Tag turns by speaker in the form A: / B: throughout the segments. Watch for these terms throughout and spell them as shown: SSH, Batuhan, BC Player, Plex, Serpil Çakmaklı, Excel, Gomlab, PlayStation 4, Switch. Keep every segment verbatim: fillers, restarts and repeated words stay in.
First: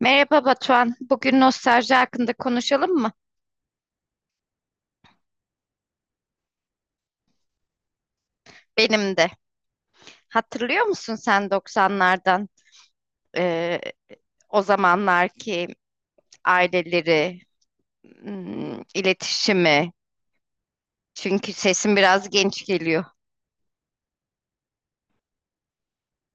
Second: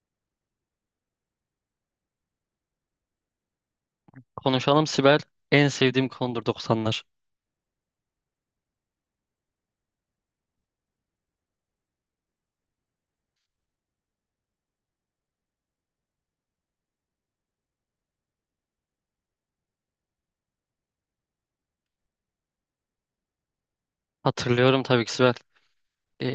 A: Merhaba Batuhan. Bugün nostalji hakkında konuşalım mı?
B: Konuşalım Sibel. En sevdiğim konudur doksanlar.
A: Benim de. Hatırlıyor musun sen doksanlardan eee, o zamanlarki aileleri, hmm, iletişimi? Çünkü sesin biraz genç geliyor.
B: Hatırlıyorum tabii ki Sibel. Ee,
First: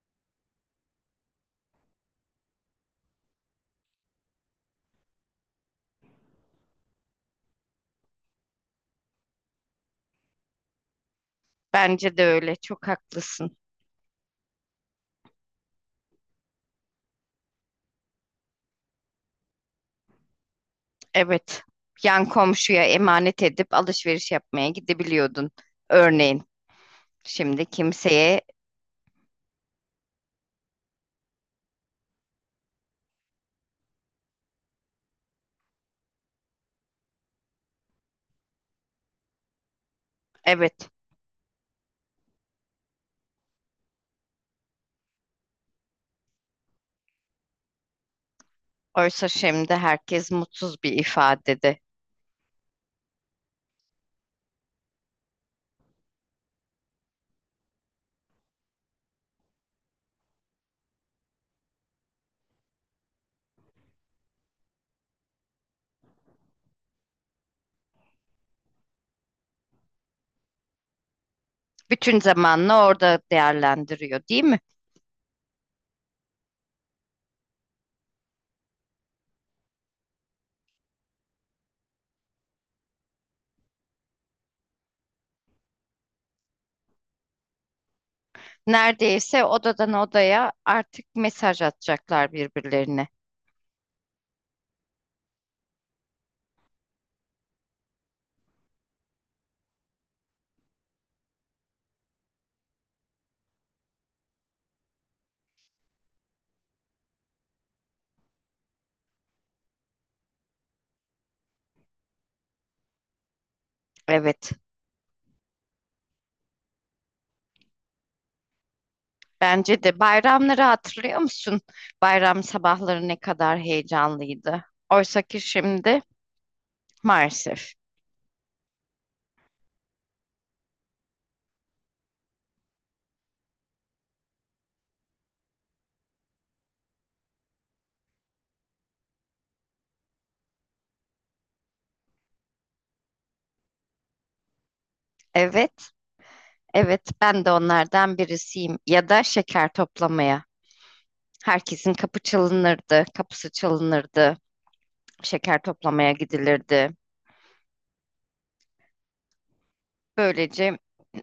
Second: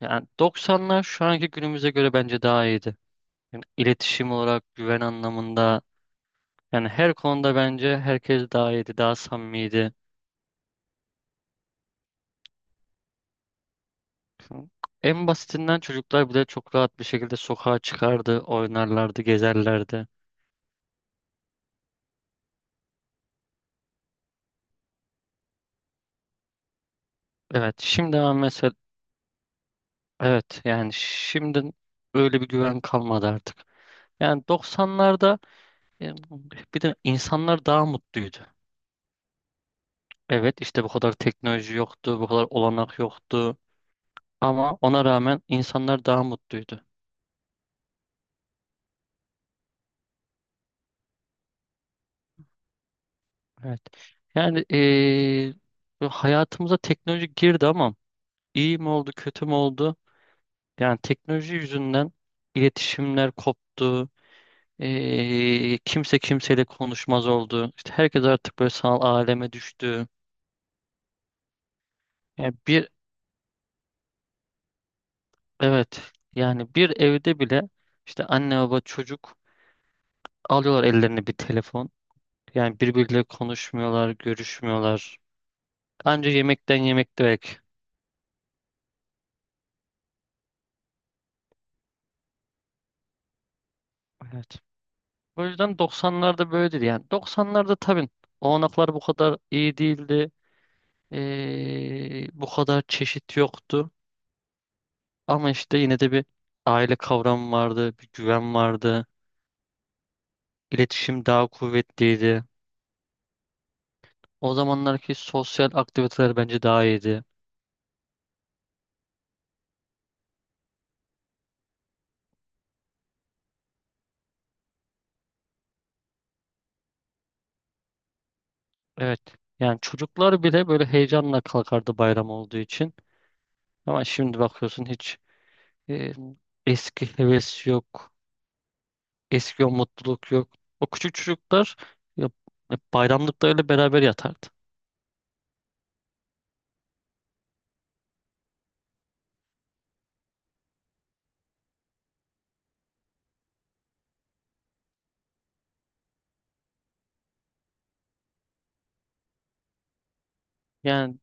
B: Yani doksanlar şu anki günümüze göre bence daha iyiydi. Yani iletişim olarak, güven anlamında, yani her konuda bence herkes daha iyiydi, daha samimiydi.
A: Bence de öyle. Çok haklısın.
B: En basitinden çocuklar bile çok rahat bir şekilde sokağa çıkardı, oynarlardı, gezerlerdi.
A: Evet. Yan komşuya emanet edip alışveriş yapmaya gidebiliyordun. Örneğin şimdi
B: Evet, şimdi ama
A: kimseye
B: mesela, evet yani şimdi öyle bir güven kalmadı artık. Yani doksanlarda e, bir de insanlar daha mutluydu. Evet, işte
A: evet.
B: bu kadar teknoloji yoktu, bu kadar olanak yoktu. Ama ona rağmen insanlar daha mutluydu.
A: Oysa şimdi herkes mutsuz bir ifadede.
B: Evet. Yani eee, bu hayatımıza teknoloji girdi ama iyi mi oldu, kötü mü oldu? Yani teknoloji yüzünden iletişimler koptu. Eee, kimse kimseyle konuşmaz oldu. İşte herkes artık böyle sanal aleme düştü.
A: Bütün
B: Yani
A: zamanını
B: bir
A: orada değerlendiriyor, değil mi?
B: Evet, yani bir evde bile işte anne baba çocuk alıyorlar ellerine bir telefon. Yani birbiriyle konuşmuyorlar, görüşmüyorlar. Anca yemekten yemek belki.
A: Neredeyse odadan odaya artık mesaj atacaklar birbirlerine.
B: Evet. O yüzden doksanlarda böyleydi. Yani doksanlarda tabii olanaklar bu kadar iyi değildi. Ee, bu kadar çeşit yoktu. Ama işte yine de bir aile kavramı vardı, bir güven vardı. İletişim daha kuvvetliydi.
A: Evet.
B: O zamanlarki sosyal aktiviteler bence daha iyiydi.
A: Bence de bayramları hatırlıyor musun? Bayram sabahları ne kadar heyecanlıydı. Oysa ki şimdi maalesef.
B: Evet. Yani çocuklar bile böyle heyecanla kalkardı bayram olduğu için. Ama şimdi bakıyorsun, hiç E, eski heves yok. Eski o mutluluk yok. O küçük çocuklar ya, ya bayramlıklarıyla beraber yatardı.
A: Evet. Evet, ben de onlardan birisiyim. Ya da şeker toplamaya. Herkesin kapı çalınırdı, kapısı çalınırdı, şeker toplamaya gidilirdi. Böylece
B: Yani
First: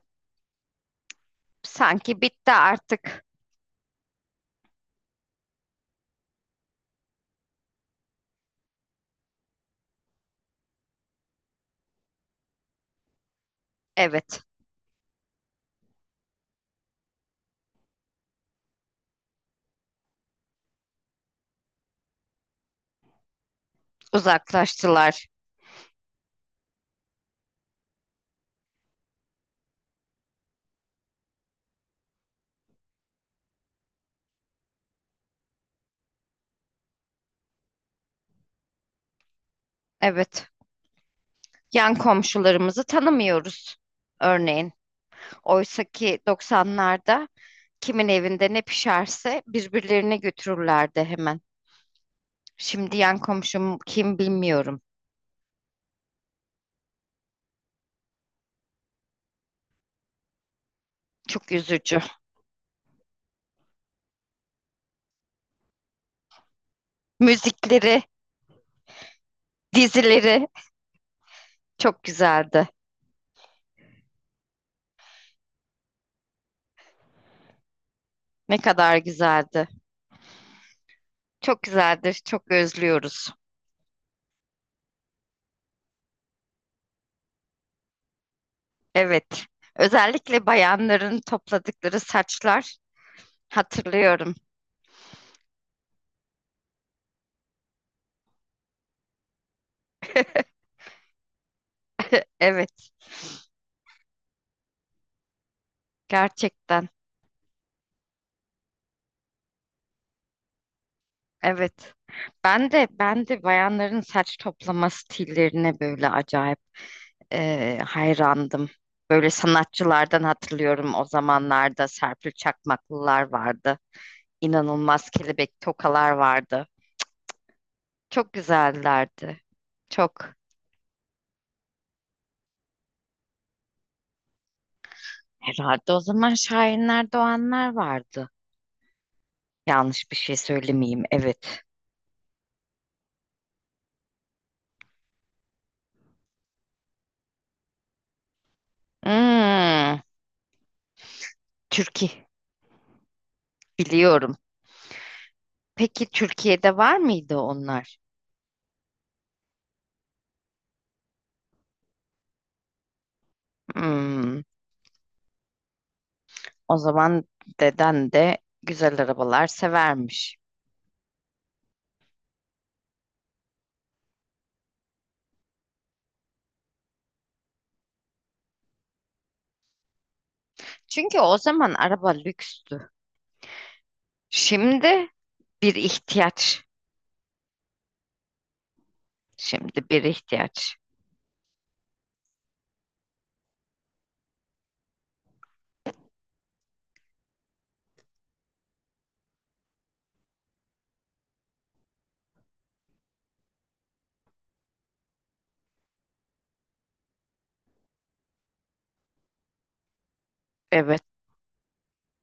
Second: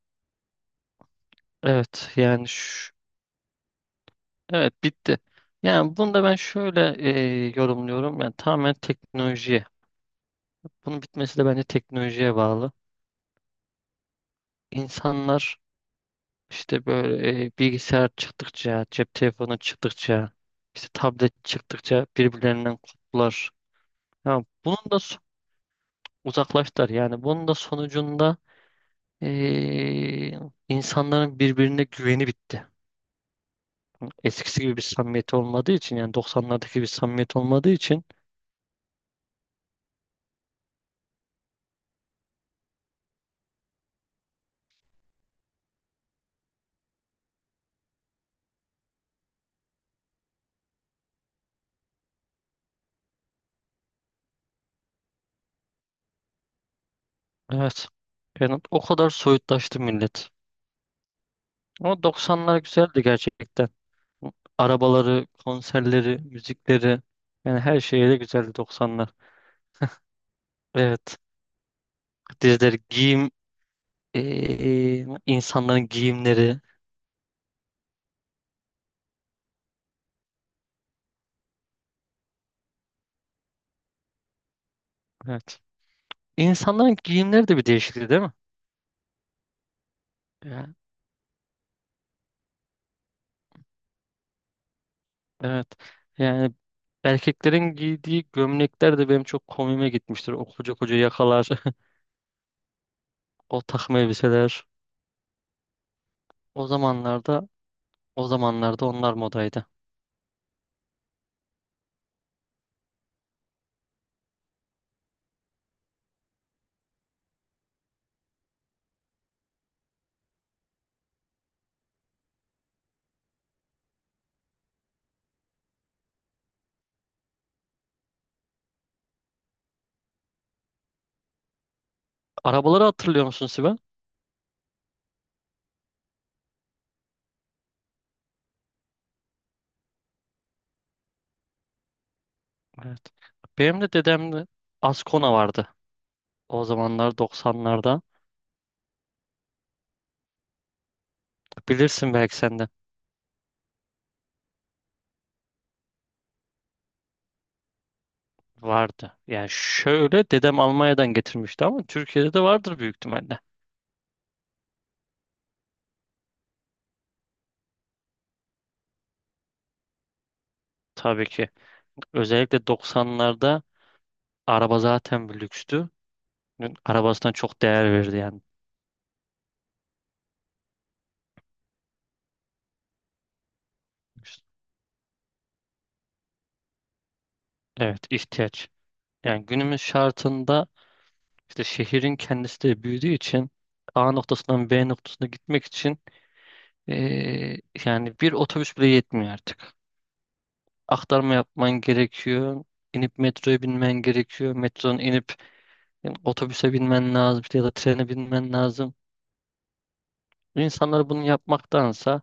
B: evet,
A: sanki
B: yani
A: bitti
B: şu,
A: artık.
B: evet bitti. Yani bunu da ben şöyle e, yorumluyorum. Yani tamamen teknolojiye. Bunun bitmesi de bence teknolojiye bağlı.
A: Evet,
B: İnsanlar İşte böyle e, bilgisayar çıktıkça, cep telefonu çıktıkça, işte tablet çıktıkça birbirlerinden koptular. Ya bunun da so-
A: uzaklaştılar.
B: uzaklaştılar. Yani bunun da sonucunda e, insanların birbirine güveni bitti. Eskisi gibi bir samimiyet olmadığı için, yani doksanlardaki bir samimiyet olmadığı için.
A: Evet, yan komşularımızı tanımıyoruz. Örneğin, oysa ki doksanlarda kimin evinde ne pişerse birbirlerine götürürlerdi hemen. Şimdi yan komşum kim bilmiyorum.
B: Evet. Yani o kadar soyutlaştı millet.
A: Çok üzücü.
B: Ama doksanlar güzeldi gerçekten. Arabaları, konserleri, müzikleri, yani her
A: Müzikleri,
B: şeyi de güzeldi doksanlar.
A: dizileri.
B: Evet.
A: Çok güzeldi.
B: Dizileri, giyim, eee, insanların giyimleri.
A: Ne kadar güzeldi. Çok güzeldir. Çok özlüyoruz.
B: Evet. İnsanların giyimleri de bir değişikti, değil mi?
A: Evet. Özellikle
B: Ya,
A: bayanların topladıkları saçlar hatırlıyorum.
B: evet. Yani erkeklerin giydiği gömlekler de benim çok komiğime gitmiştir. O koca koca yakalar,
A: Evet,
B: o takım elbiseler. O
A: gerçekten.
B: zamanlarda, o zamanlarda onlar modaydı.
A: Evet. Ben de ben de bayanların saç toplama stillerine böyle acayip eee, hayrandım. Böyle sanatçılardan hatırlıyorum, o zamanlarda Serpil Çakmaklılar vardı. İnanılmaz kelebek tokalar vardı. Çok güzellerdi. Çok.
B: Arabaları hatırlıyor musun Sibel?
A: Herhalde o zaman şairler, doğanlar vardı. Yanlış bir şey söylemeyeyim. Evet.
B: Evet. Benim de dedemde Ascona vardı. O zamanlar, doksanlarda.
A: Hmm,
B: Bilirsin
A: Türkiye.
B: belki sen de.
A: Biliyorum. Peki Türkiye'de var mıydı onlar?
B: Vardı. Yani şöyle, dedem Almanya'dan getirmişti ama Türkiye'de de vardır büyük ihtimalle.
A: Hmm, o zaman deden de güzel arabalar severmiş.
B: Tabii ki. Özellikle doksanlarda araba zaten bir lükstü. Arabasına çok değer verdi yani.
A: Çünkü o zaman araba lükstü. Şimdi bir ihtiyaç.
B: Evet, ihtiyaç. Yani günümüz
A: Şimdi bir
B: şartında
A: ihtiyaç.
B: işte şehrin kendisi de büyüdüğü için, A noktasından B noktasına gitmek için eee, yani bir otobüs bile yetmiyor artık. Aktarma yapman gerekiyor. İnip metroya binmen gerekiyor. Metronun inip Yani otobüse binmen lazım ya da trene binmen lazım.
A: Evet,
B: İnsanlar bunu yapmaktansa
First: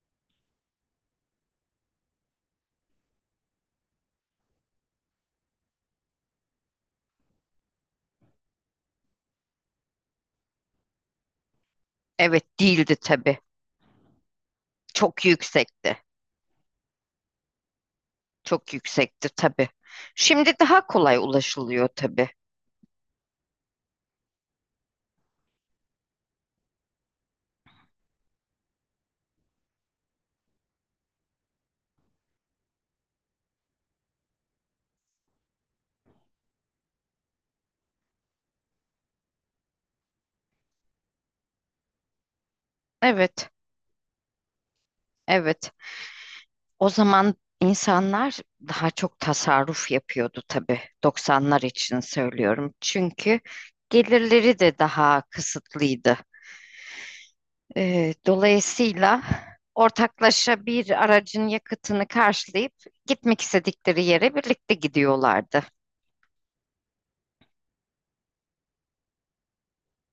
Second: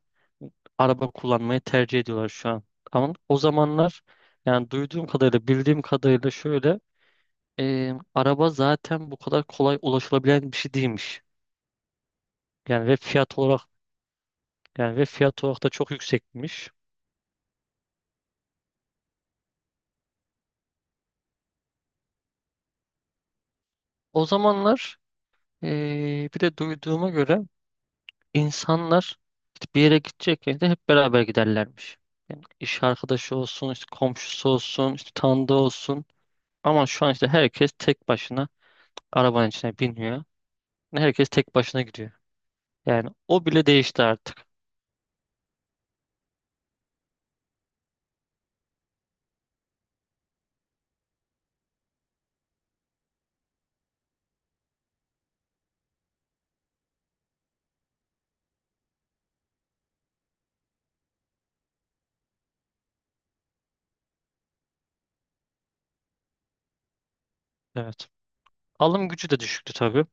B: araba kullanmayı tercih ediyorlar şu an. Ama o zamanlar, yani duyduğum kadarıyla, bildiğim kadarıyla şöyle, e, araba zaten bu kadar kolay ulaşılabilen bir şey değilmiş.
A: evet
B: Yani
A: değildi
B: ve
A: tabii.
B: fiyat olarak yani ve
A: Çok
B: fiyat olarak da çok
A: yüksekti.
B: yüksekmiş.
A: Çok yüksekti tabii. Şimdi daha kolay ulaşılıyor tabii.
B: O zamanlar e, bir de duyduğuma göre İnsanlar işte bir yere gidecekken de hep beraber giderlermiş. Yani iş arkadaşı olsun, işte komşusu olsun, işte tanıdığı olsun. Ama şu an işte herkes tek başına arabanın içine biniyor. Herkes tek başına gidiyor. Yani o
A: Evet,
B: bile değişti artık.
A: evet. O zaman insanlar daha çok tasarruf yapıyordu tabii. doksanlar için söylüyorum. Çünkü gelirleri de daha kısıtlıydı. Ee, dolayısıyla ortaklaşa bir aracın yakıtını karşılayıp gitmek istedikleri yere birlikte gidiyorlardı.
B: Evet. Alım gücü de düşüktü tabii.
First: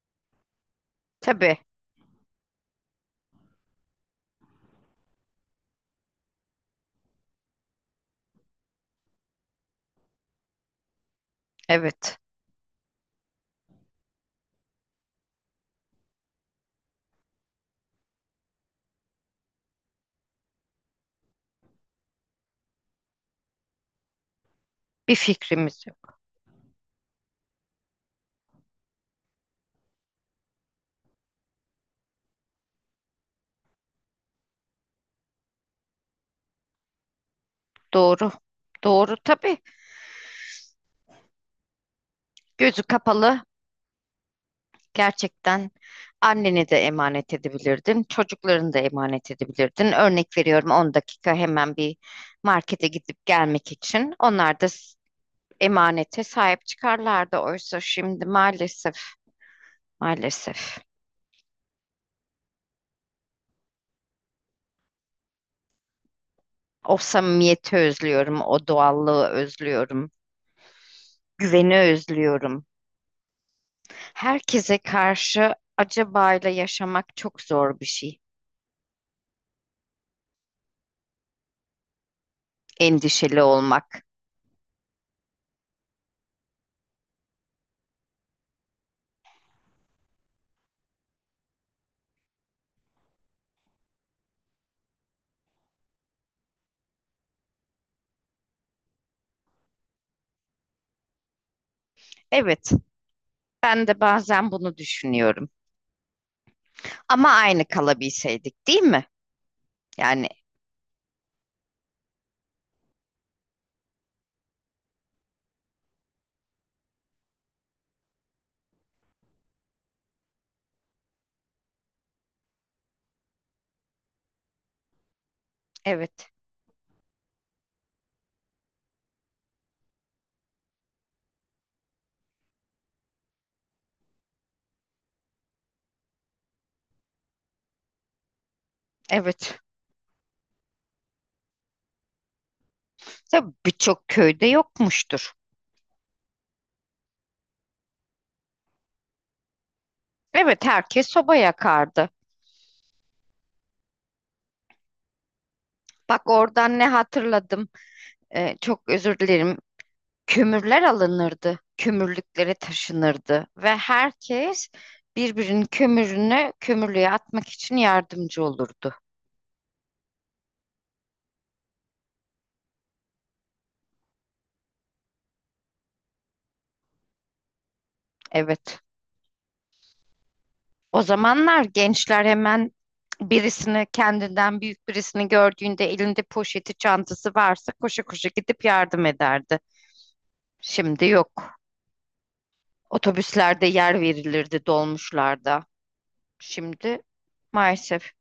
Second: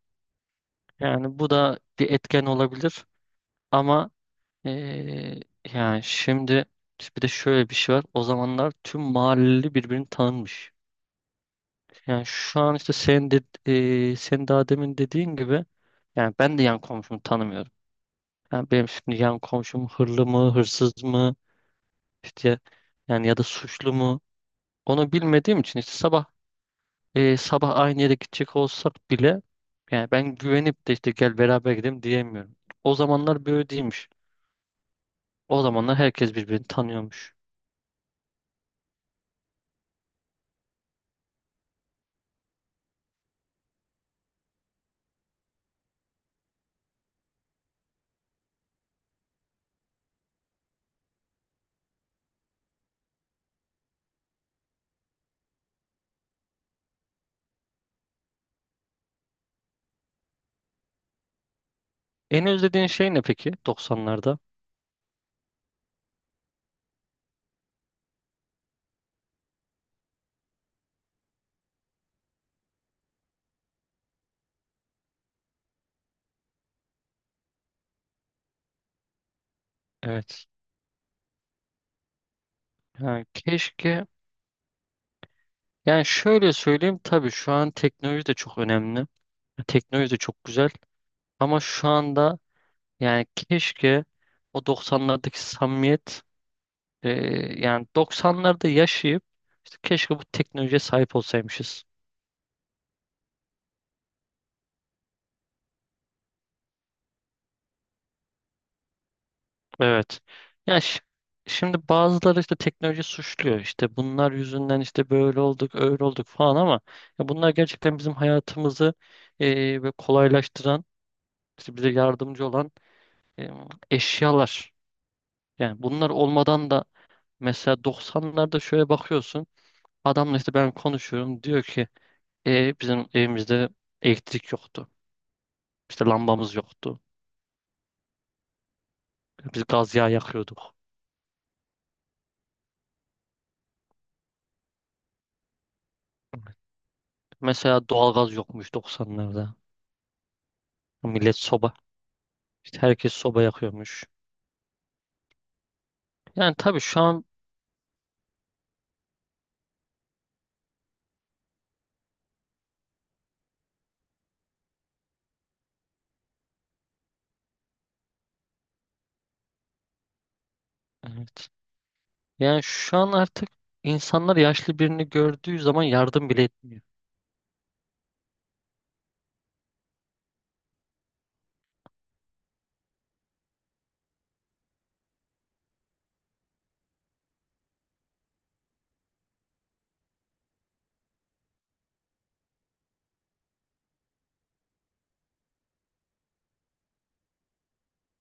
B: Yani bu
A: Tabii,
B: da bir etken olabilir. Ama eee, yani şimdi bir de şöyle bir şey var. O zamanlar tüm mahalleli birbirini tanınmış.
A: evet.
B: Yani şu an işte, sen de, e, senin daha demin dediğin gibi, yani ben de yan komşumu tanımıyorum. Yani benim şimdi yan komşum hırlı mı, hırsız mı, işte yani ya da suçlu mu, onu
A: Bir
B: bilmediğim için
A: fikrimiz
B: işte
A: yok.
B: sabah e, sabah aynı yere gidecek olsak bile yani ben güvenip de işte gel beraber gidelim diyemiyorum. O zamanlar böyle değilmiş. O zamanlar herkes birbirini tanıyormuş.
A: Doğru. Doğru tabii. Gözü kapalı gerçekten anneni de emanet edebilirdin, çocuklarını da emanet edebilirdin. Örnek veriyorum, on dakika hemen bir markete gidip gelmek için. Onlar da s- emanete sahip çıkarlardı. Oysa şimdi maalesef, maalesef.
B: En özlediğin şey ne peki Doksanlarda?
A: O samimiyeti özlüyorum, o doğallığı özlüyorum, güveni özlüyorum. Herkese karşı acabayla yaşamak çok zor bir şey.
B: Evet. Yani
A: Endişeli olmak.
B: keşke, yani şöyle söyleyeyim, tabii şu an teknoloji de çok önemli. Teknoloji de çok güzel. Ama şu anda yani keşke o doksanlardaki samimiyet, e, yani doksanlarda yaşayıp işte keşke bu teknolojiye sahip olsaymışız.
A: Evet, ben de bazen bunu düşünüyorum. Ama aynı kalabilseydik, değil mi?
B: Evet.
A: Yani
B: Ya şi- şimdi bazıları işte teknoloji suçluyor. İşte bunlar yüzünden işte böyle olduk, öyle olduk falan ama ya bunlar gerçekten bizim hayatımızı e, ve kolaylaştıran, işte bize yardımcı olan e, eşyalar. Yani bunlar
A: evet,
B: olmadan da, mesela doksanlarda şöyle bakıyorsun. Adamla işte ben konuşuyorum. Diyor ki, "E, Bizim evimizde elektrik yoktu. İşte lambamız yoktu.
A: evet.
B: Biz gaz yağı yakıyorduk.
A: Tabii birçok köyde yokmuştur.
B: Mesela doğalgaz yokmuş doksanlarda.
A: Evet, herkes soba
B: Millet soba.
A: yakardı.
B: İşte herkes soba yakıyormuş.
A: Bak
B: Yani
A: oradan
B: tabii
A: ne
B: şu an
A: hatırladım. Ee, çok özür dilerim. Kömürler alınırdı, kömürlüklere taşınırdı ve herkes birbirinin kömürünü kömürlüğe atmak için yardımcı olurdu.
B: evet. Yani şu an artık insanlar yaşlı birini gördüğü zaman yardım bile etmiyor.
A: Evet. O zamanlar gençler hemen birisini, kendinden büyük birisini gördüğünde elinde poşeti, çantası varsa koşa koşa gidip yardım ederdi. Şimdi yok. Otobüslerde yer verilirdi, dolmuşlarda. Şimdi maalesef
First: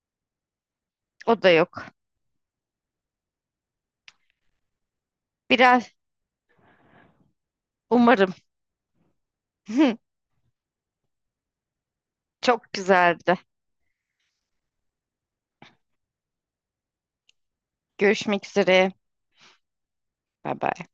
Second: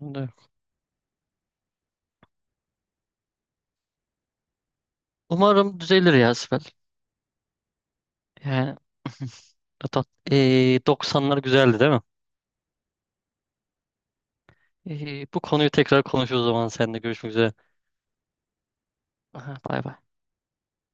B: Evet.
A: o da yok.
B: Umarım
A: Biraz
B: düzelir ya Sibel.
A: umarım
B: Yani Atat, ee, doksanlar güzeldi, değil mi?
A: çok güzeldi.
B: Ee, bu konuyu tekrar konuşuruz, o zaman seninle görüşmek üzere.
A: Görüşmek üzere.
B: Aha, bay bay.
A: Bye bye.